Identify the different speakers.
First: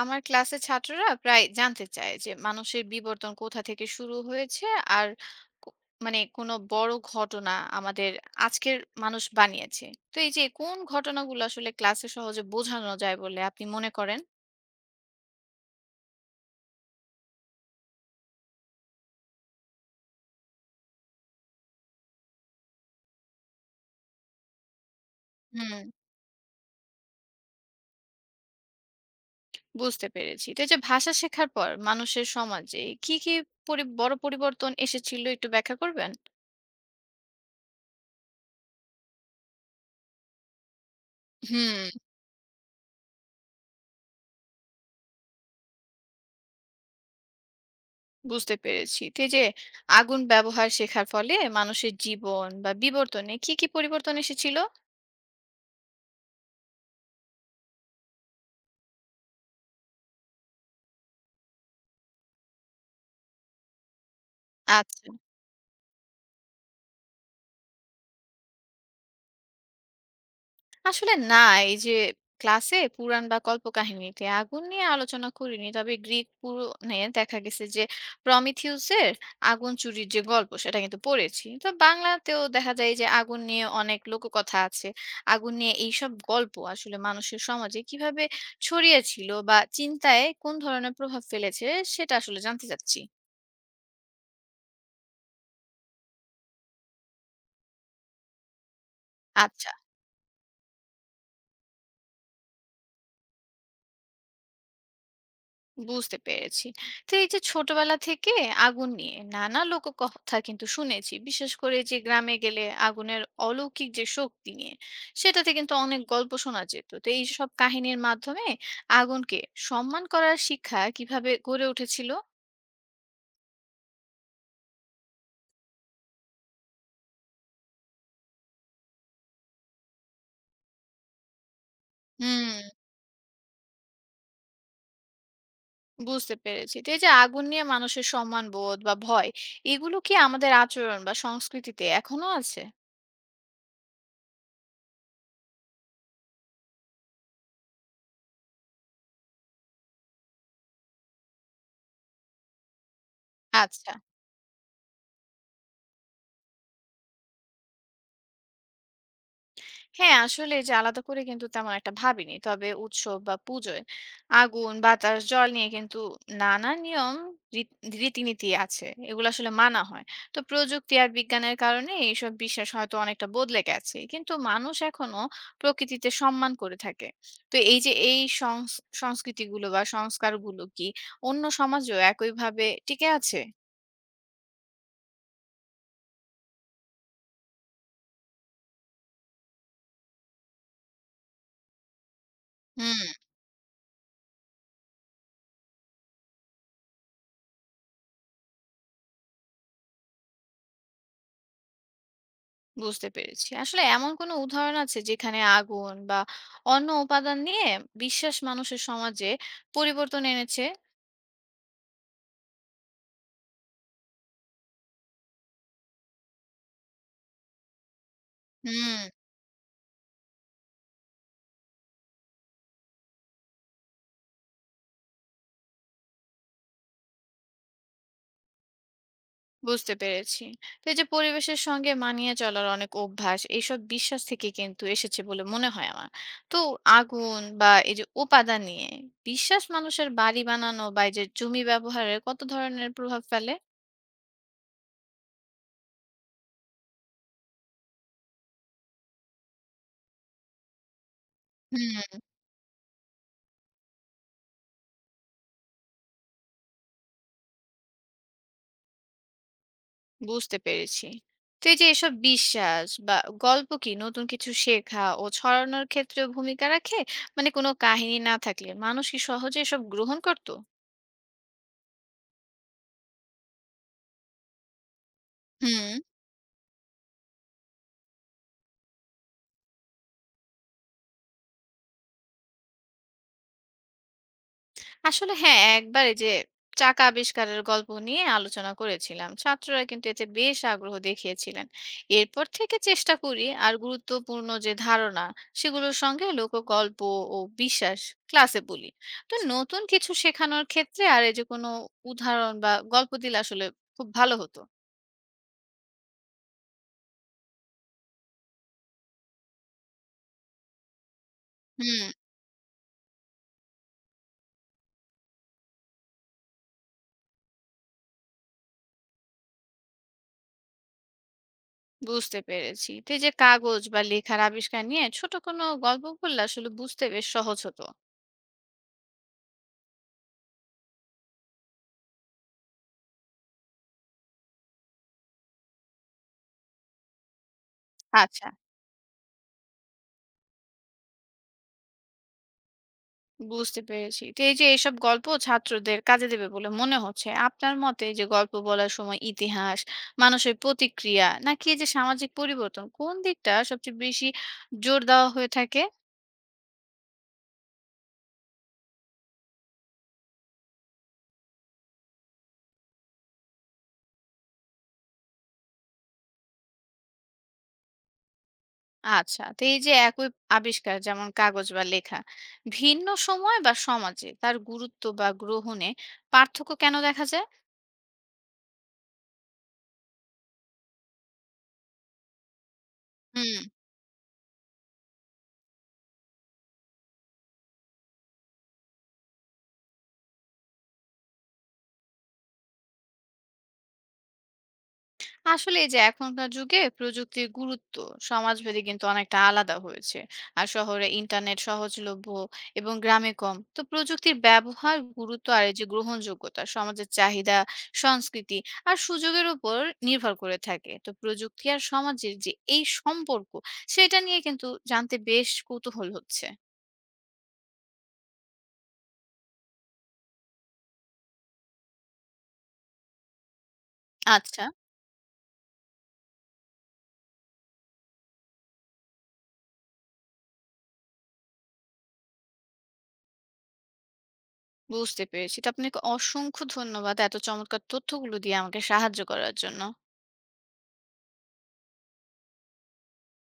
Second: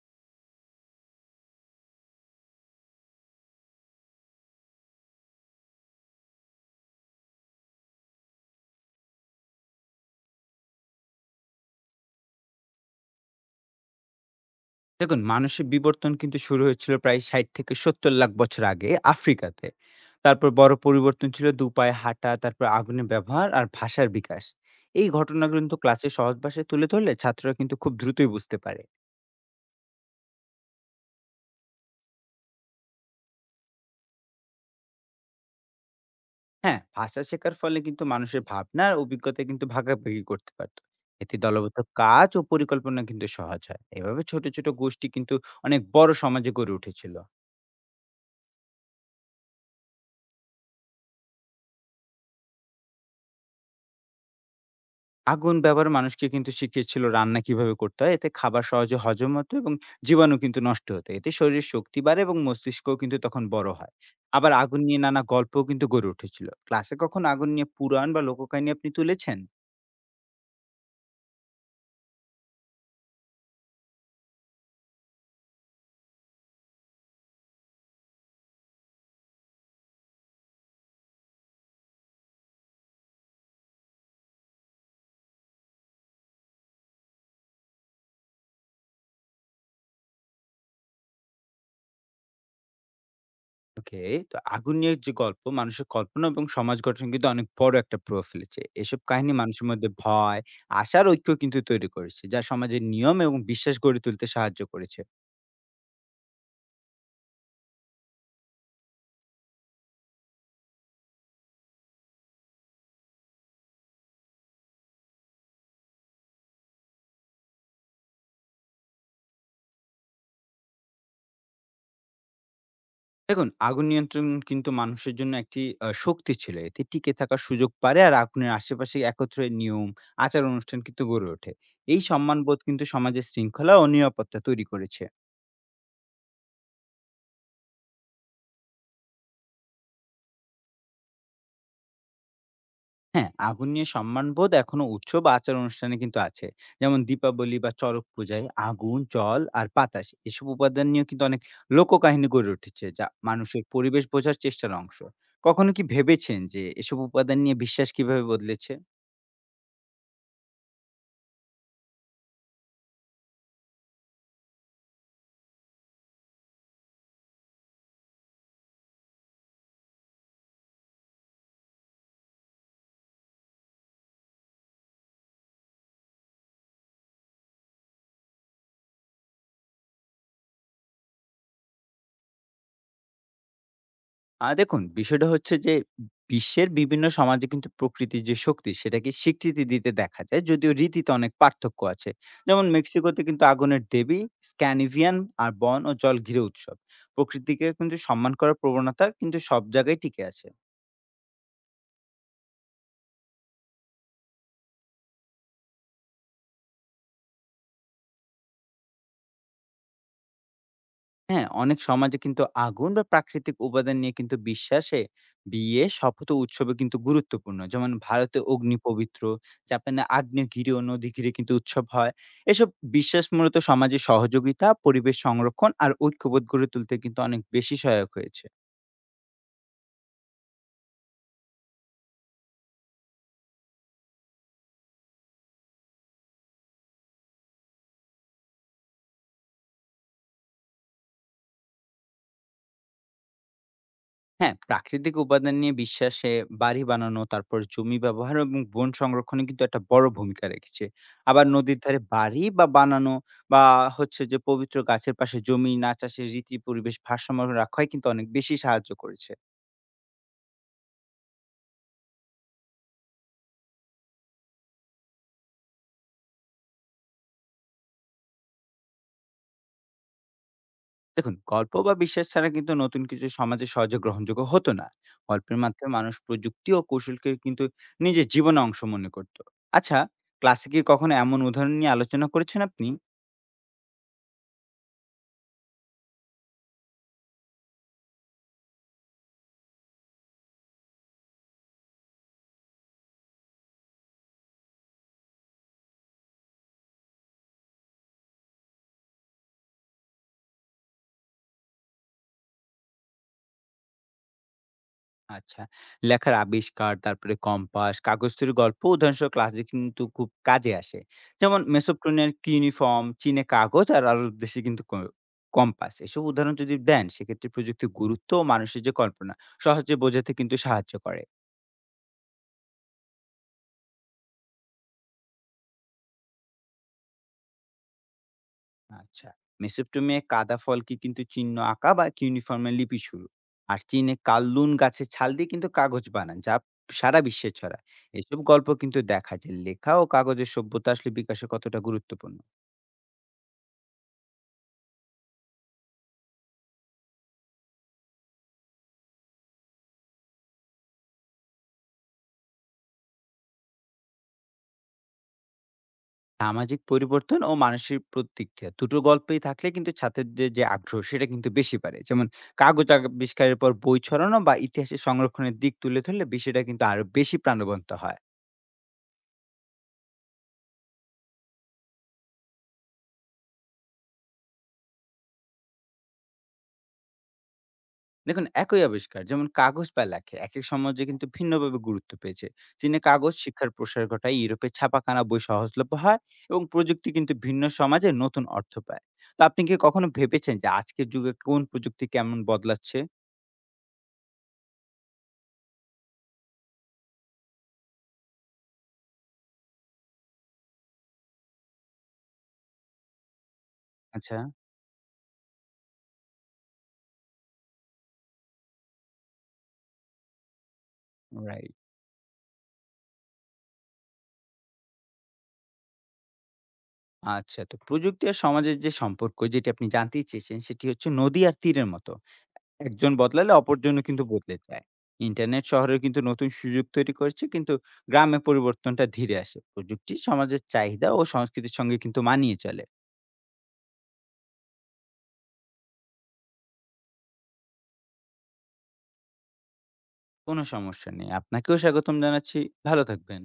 Speaker 1: আমার ক্লাসের ছাত্ররা প্রায় জানতে চায় যে মানুষের বিবর্তন কোথা থেকে শুরু হয়েছে আর কো- মানে কোনো বড় ঘটনা আমাদের আজকের মানুষ বানিয়েছে। তো এই যে কোন ঘটনাগুলো আসলে ক্লাসে সহজে বোঝানো যায় বলে আপনি মনে করেন?
Speaker 2: দেখুন, মানুষের বিবর্তন কিন্তু শুরু হয়েছিল প্রায় 60 থেকে 70 লাখ বছর আগে আফ্রিকাতে। তারপর বড় পরিবর্তন ছিল দু পায়ে হাঁটা, তারপর আগুনের ব্যবহার আর ভাষার বিকাশ। এই ঘটনাগুলো
Speaker 1: হুম,
Speaker 2: কিন্তু ক্লাসে সহজ ভাষায় তুলে ধরলে ছাত্ররা কিন্তু খুব দ্রুতই বুঝতে পারে।
Speaker 1: বুঝতে পেরেছি। তো এই যে ভাষা শেখার পর মানুষের সমাজে কি কি বড় পরিবর্তন এসেছিল একটু ব্যাখ্যা করবেন?
Speaker 2: হ্যাঁ, ভাষা শেখার ফলে কিন্তু মানুষের ভাবনা আর অভিজ্ঞতা কিন্তু ভাগাভাগি করতে পারতো। এতে দলগত
Speaker 1: হুম,
Speaker 2: কাজ ও পরিকল্পনা কিন্তু সহজ হয়। এভাবে ছোট ছোট গোষ্ঠী কিন্তু অনেক বড় সমাজে গড়ে উঠেছিল।
Speaker 1: বুঝতে পেরেছি। তো এই যে আগুন ব্যবহার শেখার ফলে মানুষের জীবন বা বিবর্তনে কি কি পরিবর্তন এসেছিল?
Speaker 2: আগুন ব্যবহার মানুষকে কিন্তু শিখিয়েছিল রান্না কিভাবে করতে হয়। এতে খাবার সহজে হজম হতো এবং জীবাণু কিন্তু নষ্ট হতো। এতে শরীরের শক্তি বাড়ে এবং মস্তিষ্কও কিন্তু তখন বড় হয়। আবার আগুন নিয়ে
Speaker 1: আচ্ছা,
Speaker 2: নানা গল্পও কিন্তু গড়ে উঠেছিল। ক্লাসে কখনো আগুন নিয়ে পুরাণ বা লোককাহিনী আপনি তুলেছেন?
Speaker 1: আসলে না, এই যে ক্লাসে পুরাণ বা কল্পকাহিনীতে আগুন নিয়ে আলোচনা করিনি, তবে গ্রিক পুরাণে দেখা গেছে যে প্রমিথিউসের আগুন চুরির যে গল্প সেটা কিন্তু পড়েছি। তো বাংলাতেও দেখা যায় যে আগুন নিয়ে অনেক লোককথা আছে। আগুন নিয়ে এইসব গল্প আসলে মানুষের সমাজে কিভাবে ছড়িয়েছিল বা চিন্তায় কোন ধরনের প্রভাব ফেলেছে সেটা আসলে জানতে চাচ্ছি।
Speaker 2: ওকে, তো আগুন নিয়ে যে গল্প মানুষের কল্পনা এবং সমাজ গঠন কিন্তু অনেক বড় একটা প্রভাব ফেলেছে। এসব কাহিনী মানুষের
Speaker 1: আচ্ছা।
Speaker 2: মধ্যে ভয়, আশার ঐক্য কিন্তু তৈরি করেছে, যা সমাজের নিয়ম এবং বিশ্বাস গড়ে তুলতে সাহায্য করেছে।
Speaker 1: বুঝতে পেরেছি। তো এই যে ছোটবেলা থেকে আগুন নিয়ে নানা লোককথা কিন্তু শুনেছি। বিশেষ করে যে গ্রামে গেলে আগুনের অলৌকিক যে শক্তি নিয়ে সেটাতে কিন্তু অনেক গল্প শোনা যেত। তো এইসব কাহিনীর মাধ্যমে আগুনকে সম্মান করার শিক্ষা কিভাবে গড়ে উঠেছিল?
Speaker 2: দেখুন, আগুন নিয়ন্ত্রণ কিন্তু মানুষের জন্য একটি শক্তি ছিল। এতে টিকে থাকার সুযোগ পারে আর আগুনের আশেপাশে একত্রে নিয়ম, আচার-অনুষ্ঠান কিন্তু গড়ে ওঠে। এই সম্মানবোধ
Speaker 1: হুম,
Speaker 2: কিন্তু সমাজের শৃঙ্খলা ও নিরাপত্তা তৈরি করেছে।
Speaker 1: বুঝতে পেরেছি। তো এই যে আগুন নিয়ে মানুষের সম্মানবোধ বা ভয় এগুলো কি আমাদের আচরণ বা সংস্কৃতিতে এখনো আছে?
Speaker 2: হ্যাঁ, আগুন নিয়ে সম্মানবোধ এখনো উৎসব বা আচার-অনুষ্ঠানে কিন্তু আছে। যেমন দীপাবলি বা চড়ক পূজায় আগুন, জল আর বাতাস এসব উপাদান নিয়েও কিন্তু অনেক লোককাহিনী গড়ে উঠেছে, যা মানুষের
Speaker 1: আচ্ছা।
Speaker 2: পরিবেশ বোঝার চেষ্টার অংশ। কখনো কি ভেবেছেন যে এসব উপাদান নিয়ে বিশ্বাস কিভাবে বদলেছে?
Speaker 1: হ্যাঁ, আসলে এই যে আলাদা করে কিন্তু তেমন একটা ভাবিনি। তবে উৎসব বা পুজোয় আগুন, বাতাস, জল নিয়ে কিন্তু নানা নিয়ম রীত রীতিনীতি আছে। এগুলো আসলে মানা হয়। তো প্রযুক্তি আর বিজ্ঞানের কারণে এইসব বিশ্বাস হয়তো অনেকটা বদলে গেছে, কিন্তু মানুষ এখনো প্রকৃতিতে সম্মান করে থাকে। তো এই যে এই সংস্কৃতিগুলো বা সংস্কারগুলো কি অন্য সমাজেও একইভাবে টিকে আছে?
Speaker 2: দেখুন, বিষয়টা হচ্ছে যে বিশ্বের বিভিন্ন সমাজে কিন্তু প্রকৃতির যে শক্তি সেটাকে স্বীকৃতি দিতে দেখা যায়। যদিও রীতিতে অনেক পার্থক্য আছে। যেমন
Speaker 1: হুম।
Speaker 2: মেক্সিকোতে কিন্তু আগুনের দেবী, স্ক্যানিভিয়ান আর বন ও জল ঘিরে উৎসব। প্রকৃতিকে কিন্তু সম্মান করার প্রবণতা কিন্তু সব জায়গায় টিকে আছে।
Speaker 1: বুঝতে পেরেছি। আসলে এমন কোনো উদাহরণ আছে যেখানে আগুন বা অন্য উপাদান নিয়ে বিশ্বাস মানুষের সমাজে পরিবর্তন এনেছে?
Speaker 2: হ্যাঁ, অনেক সমাজে কিন্তু আগুন বা প্রাকৃতিক উপাদান নিয়ে কিন্তু বিশ্বাসে বিয়ে, শপথ ও উৎসবে কিন্তু গুরুত্বপূর্ণ। যেমন ভারতে অগ্নি
Speaker 1: হুম,
Speaker 2: পবিত্র, জাপানে আগ্নেয়গিরি ও নদী ঘিরে কিন্তু উৎসব হয়। এসব বিশ্বাস মূলত সমাজে সহযোগিতা, পরিবেশ সংরক্ষণ আর ঐক্যবোধ গড়ে তুলতে কিন্তু অনেক বেশি সহায়ক হয়েছে।
Speaker 1: বুঝতে পেরেছি। তো এই যে পরিবেশের সঙ্গে মানিয়ে চলার অনেক অভ্যাস, এইসব বিশ্বাস থেকে কিন্তু এসেছে বলে মনে হয় আমার। তো আগুন বা এই যে উপাদান নিয়ে বিশ্বাস মানুষের বাড়ি বানানো বা এই যে জমি ব্যবহারে কত ধরনের প্রভাব ফেলে?
Speaker 2: হ্যাঁ, প্রাকৃতিক উপাদান নিয়ে বিশ্বাসে বাড়ি বানানো, তারপর জমি ব্যবহার এবং বন সংরক্ষণে কিন্তু একটা বড় ভূমিকা রেখেছে। আবার নদীর ধারে
Speaker 1: হুম।
Speaker 2: বাড়ি বা বানানো বা হচ্ছে যে পবিত্র গাছের পাশে জমি না চাষের রীতি পরিবেশ ভারসাম্য রাখায় কিন্তু অনেক বেশি সাহায্য করেছে।
Speaker 1: বুঝতে পেরেছি। তো এই যে এসব বিশ্বাস বা গল্প কি নতুন কিছু শেখা ও ছড়ানোর ক্ষেত্রে ভূমিকা রাখে? মানে কোনো কাহিনী না থাকলে মানুষ কি সহজে এসব গ্রহণ করতো?
Speaker 2: দেখুন, গল্প বা বিশ্বাস ছাড়া কিন্তু নতুন কিছু সমাজে সহজে গ্রহণযোগ্য হতো না। গল্পের মাধ্যমে
Speaker 1: হুম।
Speaker 2: মানুষ প্রযুক্তি ও কৌশলকে কিন্তু নিজের জীবনে অংশ মনে করত। আচ্ছা, ক্লাসে কি কখনো এমন উদাহরণ নিয়ে আলোচনা করেছেন আপনি?
Speaker 1: আসলে হ্যাঁ, একবার এই যে চাকা আবিষ্কারের গল্প নিয়ে আলোচনা করেছিলাম। ছাত্ররা কিন্তু এতে বেশ আগ্রহ দেখিয়েছিলেন। এরপর থেকে চেষ্টা করি আর গুরুত্বপূর্ণ যে ধারণা সেগুলোর সঙ্গে লোকগল্প ও বিশ্বাস ক্লাসে বলি। তো নতুন কিছু শেখানোর ক্ষেত্রে আর এই যে কোনো উদাহরণ বা গল্প দিলে আসলে খুব ভালো হতো।
Speaker 2: আচ্ছা। লেখার আবিষ্কার, তারপরে কম্পাস, কাগজ তৈরির গল্প উদাহরণসহ ক্লাসে কিন্তু খুব কাজে আসে। যেমন
Speaker 1: হুম,
Speaker 2: মেসোপট্রেমিয়ার ইউনিফর্ম, চীনে কাগজ আর আরব দেশে কিন্তু কম্পাস। এসব উদাহরণ যদি দেন সেক্ষেত্রে প্রযুক্তির গুরুত্ব ও মানুষের যে কল্পনা সহজে বোঝাতে কিন্তু সাহায্য করে।
Speaker 1: বুঝতে পেরেছি। তো এই যে কাগজ বা লেখার আবিষ্কার নিয়ে ছোট কোনো গল্প বললে আসলে বুঝতে বেশ সহজ হতো।
Speaker 2: আচ্ছা। মেসোপট্রেমিয়ায় কাদা ফলকে কিন্তু চিহ্ন আঁকা বা ইউনিফর্মের লিপি শুরু। আর চীনে কাল্লুন গাছের ছাল দিয়ে কিন্তু কাগজ বানান, যা সারা বিশ্বে ছড়ায়। এসব
Speaker 1: আচ্ছা।
Speaker 2: গল্প কিন্তু দেখা যায় লেখা ও কাগজের সভ্যতা আসলে বিকাশে কতটা গুরুত্বপূর্ণ।
Speaker 1: বুঝতে পেরেছি। তো এই যে এইসব গল্প ছাত্রদের কাজে দেবে বলে মনে হচ্ছে। আপনার মতে এই যে গল্প বলার সময় ইতিহাস, মানুষের প্রতিক্রিয়া নাকি এই যে সামাজিক পরিবর্তন কোন দিকটা সবচেয়ে বেশি জোর দেওয়া হয়ে থাকে?
Speaker 2: সামাজিক পরিবর্তন ও মানসিক প্রতিক্রিয়া দুটো গল্পই থাকলে কিন্তু ছাত্রদের যে আগ্রহ সেটা কিন্তু বেশি বাড়ে। যেমন কাগজ আবিষ্কারের পর বই ছড়ানো বা ইতিহাসের সংরক্ষণের দিক তুলে ধরলে বিষয়টা কিন্তু আরো বেশি প্রাণবন্ত হয়।
Speaker 1: আচ্ছা। তো এই যে একই আবিষ্কার যেমন কাগজ বা লেখা, ভিন্ন সময় বা সমাজে তার গুরুত্ব বা গ্রহণে পার্থক্য কেন দেখা যায়?
Speaker 2: দেখুন, একই আবিষ্কার যেমন কাগজ বা লেখে এক এক সমাজে কিন্তু ভিন্নভাবে গুরুত্ব পেয়েছে। চীনে কাগজ
Speaker 1: হুম।
Speaker 2: শিক্ষার প্রসার ঘটায়, ইউরোপে ছাপাখানা বই সহজলভ্য হয় এবং প্রযুক্তি কিন্তু ভিন্ন সমাজে নতুন অর্থ পায়। তো আপনি কি কখনো ভেবেছেন যে আজকের যুগে কোন প্রযুক্তি কেমন বদলাচ্ছে?
Speaker 1: আসলে এই যে এখনকার যুগে প্রযুক্তির গুরুত্ব সমাজভেদে কিন্তু অনেকটা আলাদা হয়েছে। আর শহরে ইন্টারনেট সহজলভ্য এবং গ্রামে কম। তো প্রযুক্তির
Speaker 2: আচ্ছা।
Speaker 1: ব্যবহার, গুরুত্ব আর এই যে গ্রহণযোগ্যতা সমাজের চাহিদা, সংস্কৃতি আর সুযোগের উপর নির্ভর করে থাকে। তো প্রযুক্তি
Speaker 2: রাইট।
Speaker 1: আর সমাজের যে এই সম্পর্ক সেটা নিয়ে কিন্তু জানতে বেশ কৌতূহল হচ্ছে।
Speaker 2: আচ্ছা, তো প্রযুক্তি আর সমাজের যে সম্পর্ক যেটি আপনি জানতেই চেয়েছেন, সেটি হচ্ছে নদী আর তীরের মতো। একজন বদলালে অপরজনও কিন্তু বদলে
Speaker 1: আচ্ছা,
Speaker 2: যায়। ইন্টারনেট শহরেও কিন্তু নতুন সুযোগ তৈরি করেছে, কিন্তু গ্রামে পরিবর্তনটা ধীরে আসে। প্রযুক্তি সমাজের চাহিদা ও সংস্কৃতির সঙ্গে কিন্তু মানিয়ে চলে।
Speaker 1: বুঝতে পেরেছি। তো আপনাকে অসংখ্য ধন্যবাদ এত চমৎকার তথ্যগুলো দিয়ে আমাকে সাহায্য করার জন্য।
Speaker 2: কোনো সমস্যা নেই। আপনাকেও স্বাগতম জানাচ্ছি। ভালো থাকবেন।